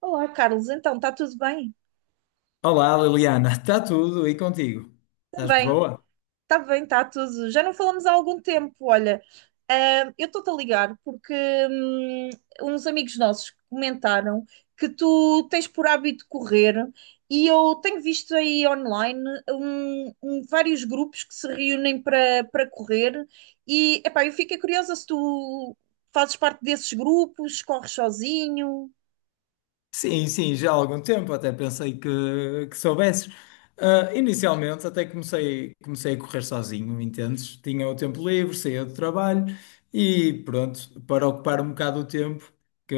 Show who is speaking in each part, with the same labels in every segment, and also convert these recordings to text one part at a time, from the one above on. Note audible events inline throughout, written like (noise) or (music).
Speaker 1: Olá, Carlos. Então, está tudo bem?
Speaker 2: Olá, Liliana, (laughs) está tudo e contigo? Estás
Speaker 1: Também.
Speaker 2: boa?
Speaker 1: Está bem, está tudo. Já não falamos há algum tempo. Olha, eu estou-te a ligar porque hum, uns amigos nossos comentaram que tu tens por hábito correr e eu tenho visto aí online vários grupos que se reúnem para correr e, epá, eu fiquei curiosa se tu fazes parte desses grupos, corres sozinho.
Speaker 2: Sim, sim, já há algum tempo, até pensei que soubesses. Ah, inicialmente até comecei a correr sozinho, entendes? Tinha o tempo livre, saía do trabalho e pronto, para ocupar um bocado o tempo, que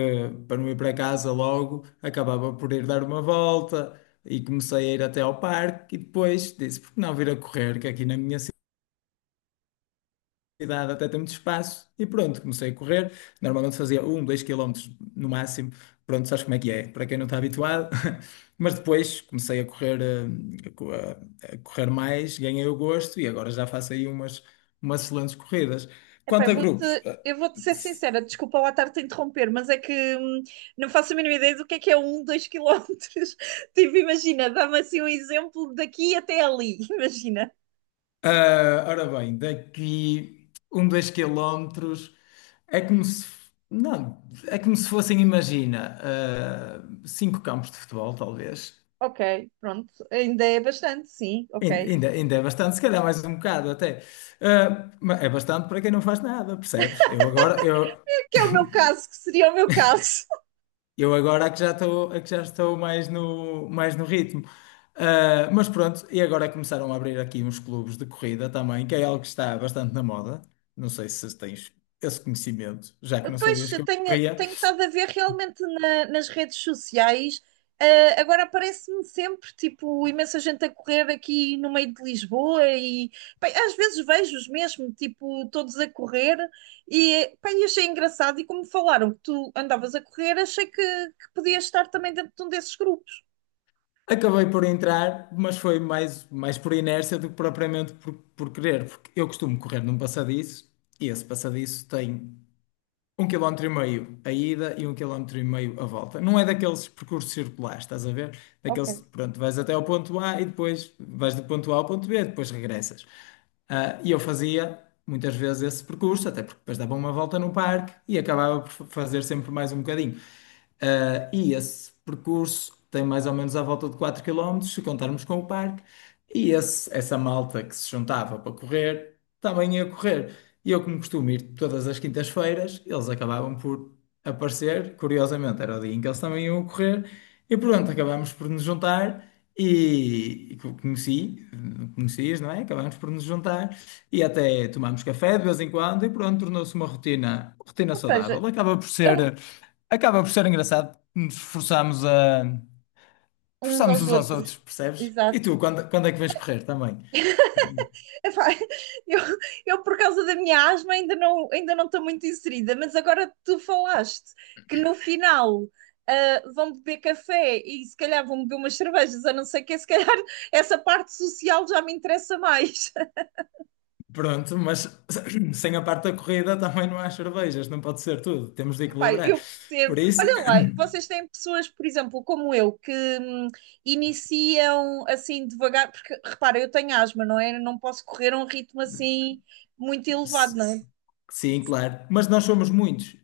Speaker 2: para não ir para casa logo, acabava por ir dar uma volta e comecei a ir até ao parque e depois disse, por que não vir a correr, que aqui na minha cidade até tem muito espaço. E pronto, comecei a correr. Normalmente fazia 1, 2 quilómetros no máximo. Pronto, sabes como é que é, para quem não está habituado. (laughs) Mas depois comecei a correr, a correr mais, ganhei o gosto e agora já faço aí umas excelentes corridas.
Speaker 1: Epá, eu
Speaker 2: Quanto a
Speaker 1: vou-te,
Speaker 2: grupos,
Speaker 1: eu vou-te ser sincera, desculpa lá estar-te a interromper, mas é que não faço a mínima ideia do que é um, dois quilómetros. (laughs) Tipo, imagina, dá-me assim um exemplo daqui até ali, (laughs) imagina.
Speaker 2: ora bem, daqui 1, 2 quilómetros é como se, não, é como se fossem, imagina, cinco campos de futebol, talvez.
Speaker 1: Ok, pronto, ainda é bastante, sim,
Speaker 2: Ain-
Speaker 1: ok.
Speaker 2: Ainda, ainda é bastante, se calhar mais um bocado até. Ah, mas é bastante para quem não faz nada, percebes?
Speaker 1: Que é o meu caso,
Speaker 2: (laughs)
Speaker 1: que seria o meu caso.
Speaker 2: Eu agora é que já estou mais no ritmo. Ah, mas pronto, e agora começaram a abrir aqui uns clubes de corrida também, que é algo que está bastante na moda. Não sei se tens esse conhecimento, já que não
Speaker 1: Pois,
Speaker 2: sabias
Speaker 1: eu
Speaker 2: que eu
Speaker 1: tenho,
Speaker 2: corria.
Speaker 1: tenho estado a ver realmente nas redes sociais. Eh, agora aparece-me sempre, tipo, imensa gente a correr aqui no meio de Lisboa e, pá, às vezes vejo-os mesmo, tipo, todos a correr e, pá, e achei engraçado e como falaram que tu andavas a correr, achei que podias estar também dentro de um desses grupos.
Speaker 2: Acabei por entrar, mas foi mais por inércia do que propriamente por querer, porque eu costumo correr num passadiço e esse passadiço tem 1,5 quilómetros a ida e 1,5 quilómetros a volta. Não é daqueles percursos circulares, estás a ver?
Speaker 1: Ok.
Speaker 2: Daqueles, pronto, vais até ao ponto A e depois vais do ponto A ao ponto B, depois regressas. Ah, e eu fazia muitas vezes esse percurso, até porque depois dava uma volta no parque e acabava por fazer sempre mais um bocadinho. E esse percurso tem mais ou menos à volta de 4 quilómetros se contarmos com o parque, e essa malta que se juntava para correr também ia correr. E eu, como costumo ir todas as quintas-feiras, eles acabavam por aparecer. Curiosamente, era o dia em que eles também iam correr, e pronto, acabámos por nos juntar. E conheci, conhecias, não é? Acabámos por nos juntar e até tomámos café de vez em quando, e pronto, tornou-se uma rotina, rotina
Speaker 1: Ou seja,
Speaker 2: saudável. Acaba por
Speaker 1: é um-
Speaker 2: ser. Acaba por ser engraçado, nos forçamos a
Speaker 1: uns
Speaker 2: forçamos
Speaker 1: aos
Speaker 2: uns aos
Speaker 1: outros.
Speaker 2: outros, percebes? E
Speaker 1: Exato.
Speaker 2: tu, quando é que vais correr também?
Speaker 1: Epá, eu, eu por causa da minha asma, ainda não estou muito inserida, mas agora tu falaste que no final vão beber café e se calhar vão beber umas cervejas, a não ser que se calhar essa parte social já me interessa mais. (laughs)
Speaker 2: Pronto, mas (clears throat) sem a parte da corrida também não há cervejas, não pode ser tudo, temos de
Speaker 1: Epá,
Speaker 2: equilibrar.
Speaker 1: eu percebo.
Speaker 2: Por isso,
Speaker 1: Olha lá, vocês têm pessoas, por exemplo, como eu, que hum, iniciam assim devagar, porque repara, eu tenho asma, não é? Eu não posso correr a um ritmo assim muito
Speaker 2: (clears throat)
Speaker 1: elevado,
Speaker 2: s-
Speaker 1: não é?
Speaker 2: sim, claro, mas nós somos muitos,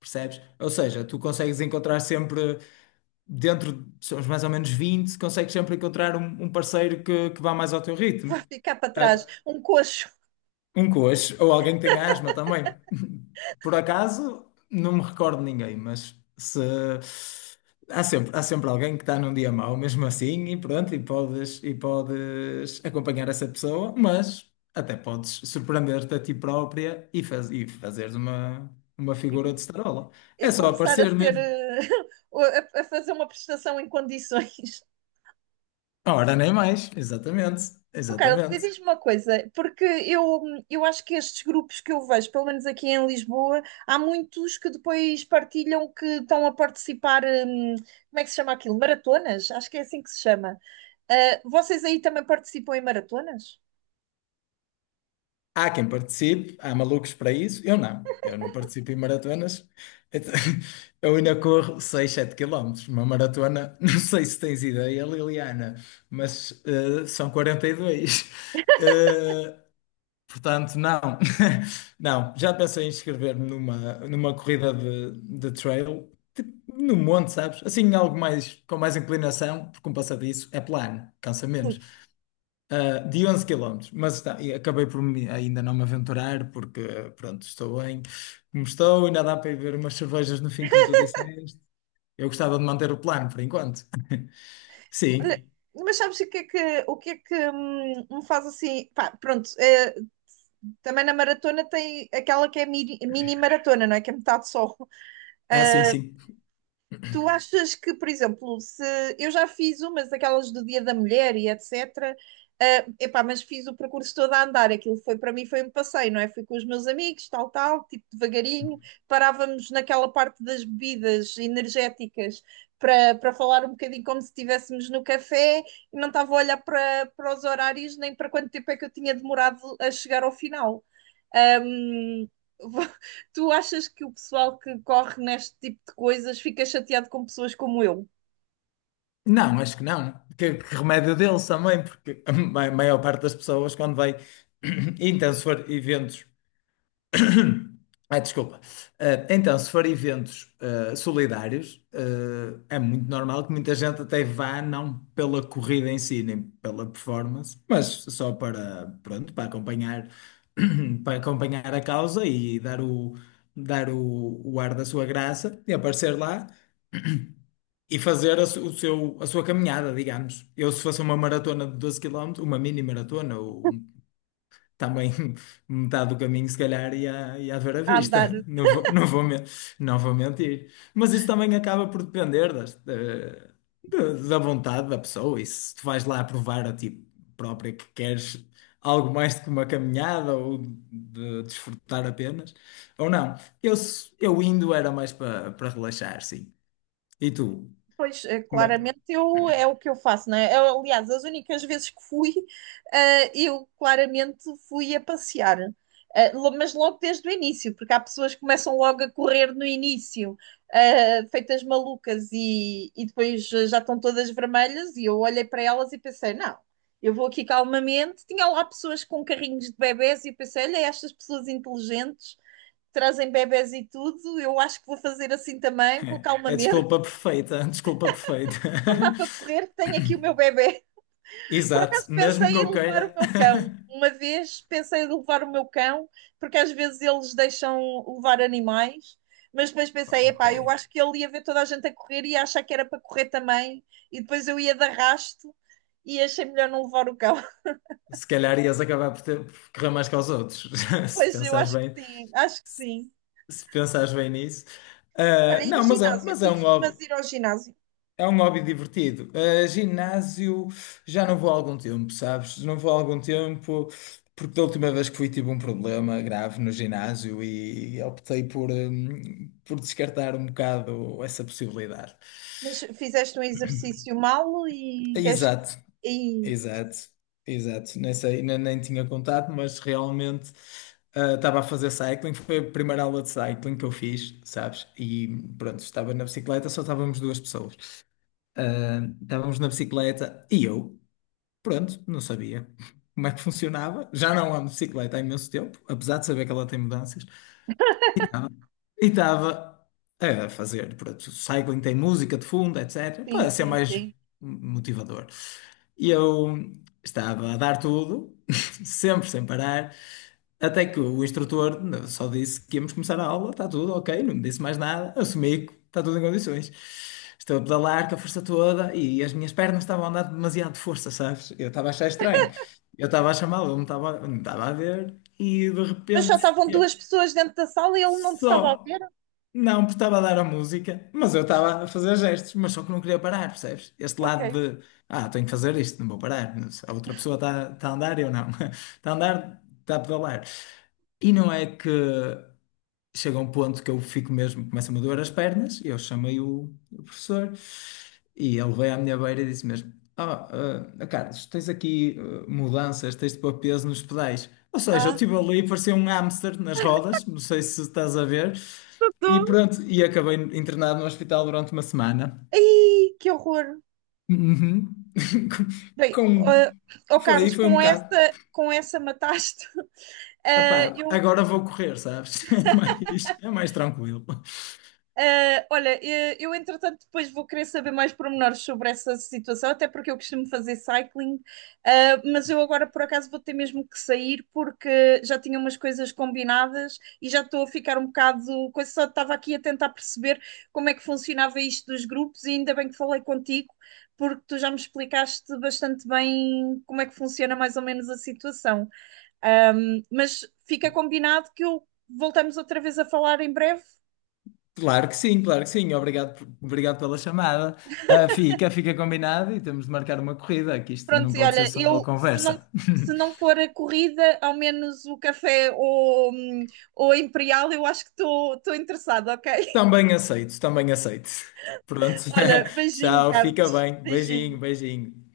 Speaker 2: percebes? Ou seja, tu consegues encontrar sempre, dentro, somos mais ou menos 20. Consegues sempre encontrar um parceiro que vá mais ao teu
Speaker 1: Vai
Speaker 2: ritmo.
Speaker 1: ficar para trás,
Speaker 2: Ah,
Speaker 1: um coxo.
Speaker 2: um coxo, ou alguém que tenha asma também. (laughs) Por acaso, não me recordo de ninguém, mas se há sempre alguém que está num dia mau, mesmo assim, e pronto, e podes acompanhar essa pessoa, mas até podes surpreender-te a ti própria e fazeres uma figura de starola.
Speaker 1: E
Speaker 2: É só
Speaker 1: começar a
Speaker 2: aparecer
Speaker 1: ser
Speaker 2: mesmo.
Speaker 1: (laughs) a fazer uma prestação em condições. (laughs)
Speaker 2: Ora, nem mais, exatamente,
Speaker 1: Oh, Carlos, e
Speaker 2: exatamente.
Speaker 1: diz-me uma coisa, porque eu acho que estes grupos que eu vejo, pelo menos aqui em Lisboa, há muitos que depois partilham que estão a participar, como é que se chama aquilo? Maratonas? Acho que é assim que se chama. Ah, vocês aí também participam em maratonas?
Speaker 2: Há quem participe, há malucos para isso. Eu não participo em maratonas. Então, (laughs) eu ainda corro 6, 7 quilómetros. Uma maratona, (laughs) não sei se tens ideia, Liliana, mas são 42. Eh, Portanto, não. (laughs) Não, já pensei em inscrever-me numa corrida de trail, tipo, no monte, sabes? Assim, algo mais com mais inclinação, porque um passadiço é plano, cansa
Speaker 1: Ui.
Speaker 2: menos de 11 quilómetros, mas está, e acabei por ainda não me aventurar, porque pronto, estou bem como estou, ainda dá para ir ver umas cervejas no fim, como tu disseste. Eu gostava de manter o plano por enquanto.
Speaker 1: Olha,
Speaker 2: Sim,
Speaker 1: mas sabes o que é que, o que, é que me faz assim? Pá, pronto, também na maratona tem aquela que é mini, mini maratona, não é? Que é metade só.
Speaker 2: ah, sim, sim.
Speaker 1: Tu achas que, por exemplo, se eu já fiz umas daquelas do Dia da Mulher e etc. Mas fiz o percurso todo a andar, aquilo foi para mim foi um passeio, não é? Fui com os meus amigos, tal, tal, tipo devagarinho, parávamos naquela parte das bebidas energéticas para falar um bocadinho como se estivéssemos no café e não estava a olhar para os horários nem para quanto tempo é que eu tinha demorado a chegar ao final. Hum. (laughs) Tu achas que o pessoal que corre neste tipo de coisas fica chateado com pessoas como eu
Speaker 2: Não, acho que não. Que remédio deles também, porque a maior parte das pessoas, quando vai, (clears throat) então, se for eventos. (coughs) Ai, desculpa. Então, se for eventos solidários, é muito normal que muita gente até vá, não pela corrida em si, nem pela performance, mas só para, pronto, para acompanhar, (coughs) (clears throat) para acompanhar a causa e dar o ar da sua graça e aparecer lá e fazer a, su- o seu, a sua caminhada, digamos. Eu, se fosse uma maratona de 12 quilómetros, uma mini maratona, ou um também (laughs) metade do caminho, se calhar, ia haver à
Speaker 1: a
Speaker 2: vista.
Speaker 1: andar?
Speaker 2: (laughs) Não vou, não vou, men- não vou mentir. Mas isso também acaba por depender das, da, da da vontade da pessoa. E se tu vais lá provar a ti própria que queres algo mais do que uma caminhada ou de desfrutar apenas, ou não. Eu indo era mais para relaxar, sim. E tu?
Speaker 1: Pois,
Speaker 2: Como É
Speaker 1: claramente eu, é o que eu faço, não é? Eu, aliás, as únicas vezes que fui, eu claramente fui a passear. Mas logo desde o início, porque há pessoas que começam logo a correr no início, feitas malucas e depois já estão todas vermelhas. E eu olhei para elas e pensei: não, eu vou aqui calmamente. Tinha lá pessoas com carrinhos de bebés e eu pensei: olha, estas pessoas inteligentes trazem bebés e tudo, eu acho que vou fazer assim também, vou
Speaker 2: (laughs) é
Speaker 1: calmamente,
Speaker 2: desculpa perfeita, (laughs) desculpa perfeita.
Speaker 1: não
Speaker 2: (laughs)
Speaker 1: dá para correr, tenho aqui o meu bebê. Por acaso
Speaker 2: Exato, mesmo que
Speaker 1: pensei
Speaker 2: eu
Speaker 1: em levar o
Speaker 2: queira.
Speaker 1: meu cão.
Speaker 2: (laughs)
Speaker 1: Uma vez pensei em levar o meu cão, porque às vezes eles deixam levar animais, mas depois pensei,
Speaker 2: Ok.
Speaker 1: epá, eu acho que ele ia ver toda a gente a correr e ia achar que era para correr também, e depois eu ia de arrasto e achei melhor não levar o cão. (laughs)
Speaker 2: Se calhar ias acabar por correr mais que aos outros, (laughs) se
Speaker 1: Pois eu
Speaker 2: pensares
Speaker 1: acho
Speaker 2: bem,
Speaker 1: que sim, acho que sim.
Speaker 2: se pensares bem nisso.
Speaker 1: Olha,
Speaker 2: Ah,
Speaker 1: e
Speaker 2: não, mas é,
Speaker 1: ginásio?
Speaker 2: mas
Speaker 1: Tu
Speaker 2: é um hobby,
Speaker 1: costumas ir ao ginásio,
Speaker 2: é um hobby divertido. Ah, ginásio, já não vou há algum tempo, sabes? Não vou há algum tempo, porque da última vez que fui tive um problema grave no ginásio e optei por descartar um bocado essa possibilidade.
Speaker 1: mas fizeste um exercício mal e deste.
Speaker 2: Exato.
Speaker 1: E...
Speaker 2: Exato, exato. Nem sei, ainda nem tinha contato, mas realmente estava a fazer cycling. Foi a primeira aula de cycling que eu fiz, sabes? E pronto, estava na bicicleta, só estávamos duas pessoas. Ah, estávamos na bicicleta e eu, pronto, não sabia (laughs) como é que funcionava. Já não ando de bicicleta há imenso tempo, apesar de saber que ela tem mudanças. Ah, e estava a fazer, pronto, cycling tem música de fundo, etc,
Speaker 1: Sim,
Speaker 2: para ser
Speaker 1: sim,
Speaker 2: mais
Speaker 1: sim.
Speaker 2: motivador. E eu estava a dar tudo, (laughs) sempre sem parar, até que o instrutor só disse que íamos começar a aula, está tudo ok, não me disse mais nada, assumi que está tudo em condições. Estou a pedalar com a força toda e as minhas pernas estavam a andar demasiado de força, sabes? Eu estava a achar estranho. Eu estava a chamá-lo, ele não estava a ver e de
Speaker 1: Mas só
Speaker 2: repente
Speaker 1: estavam duas
Speaker 2: eu
Speaker 1: pessoas dentro da sala e ele não te estava a
Speaker 2: só.
Speaker 1: ver?
Speaker 2: Não, porque estava a dar a música, mas eu estava a fazer gestos, mas só que não queria parar, percebes? Este
Speaker 1: Ok.
Speaker 2: lado de, tenho que fazer isto, não vou parar. Mas a outra pessoa está, a andar, eu não. (laughs) Está a andar, está a pedalar. E não é que chega a um ponto que eu fico mesmo, começa-me a doer as pernas, e eu chamei o professor e ele veio à minha beira e disse mesmo: Carlos, tens aqui mudanças, tens de pôr peso nos pedais. Ou seja, eu
Speaker 1: Ah.
Speaker 2: estive ali e parecia um hamster nas rodas, não sei se estás a ver, e
Speaker 1: Tô.
Speaker 2: pronto, e acabei internado no hospital durante uma semana.
Speaker 1: Ai, que horror.
Speaker 2: Uhum. (laughs)
Speaker 1: Bem,
Speaker 2: Com,
Speaker 1: ó
Speaker 2: foi,
Speaker 1: Carlos,
Speaker 2: foi um bocado.
Speaker 1: com essa mataste. (laughs) Ah,
Speaker 2: Epá,
Speaker 1: eu.
Speaker 2: agora vou correr, sabes? (laughs) É mais tranquilo.
Speaker 1: Ah, olha, eu entretanto depois vou querer saber mais pormenores sobre essa situação, até porque eu costumo fazer cycling, ah, mas eu agora por acaso vou ter mesmo que sair porque já tinha umas coisas combinadas e já estou a ficar um bocado. Coisa, só estava aqui a tentar perceber como é que funcionava isto dos grupos e ainda bem que falei contigo, porque tu já me explicaste bastante bem como é que funciona mais ou menos a situação. Mas fica combinado que eu voltamos outra vez a falar em breve.
Speaker 2: Claro que sim, claro que sim. Obrigado, obrigado pela chamada. Ah, fica combinado e temos de marcar uma corrida, que isto não
Speaker 1: Pronto, e
Speaker 2: pode ser
Speaker 1: olha,
Speaker 2: só
Speaker 1: eu se não,
Speaker 2: conversa.
Speaker 1: se não for a corrida, ao menos o café ou a Imperial, eu acho que estou interessada, ok? (laughs)
Speaker 2: Também aceito, também aceito. Pronto.
Speaker 1: Olha,
Speaker 2: (laughs)
Speaker 1: beijinho,
Speaker 2: Tchau, fica
Speaker 1: Carlos.
Speaker 2: bem.
Speaker 1: Beijinho.
Speaker 2: Beijinho, beijinho.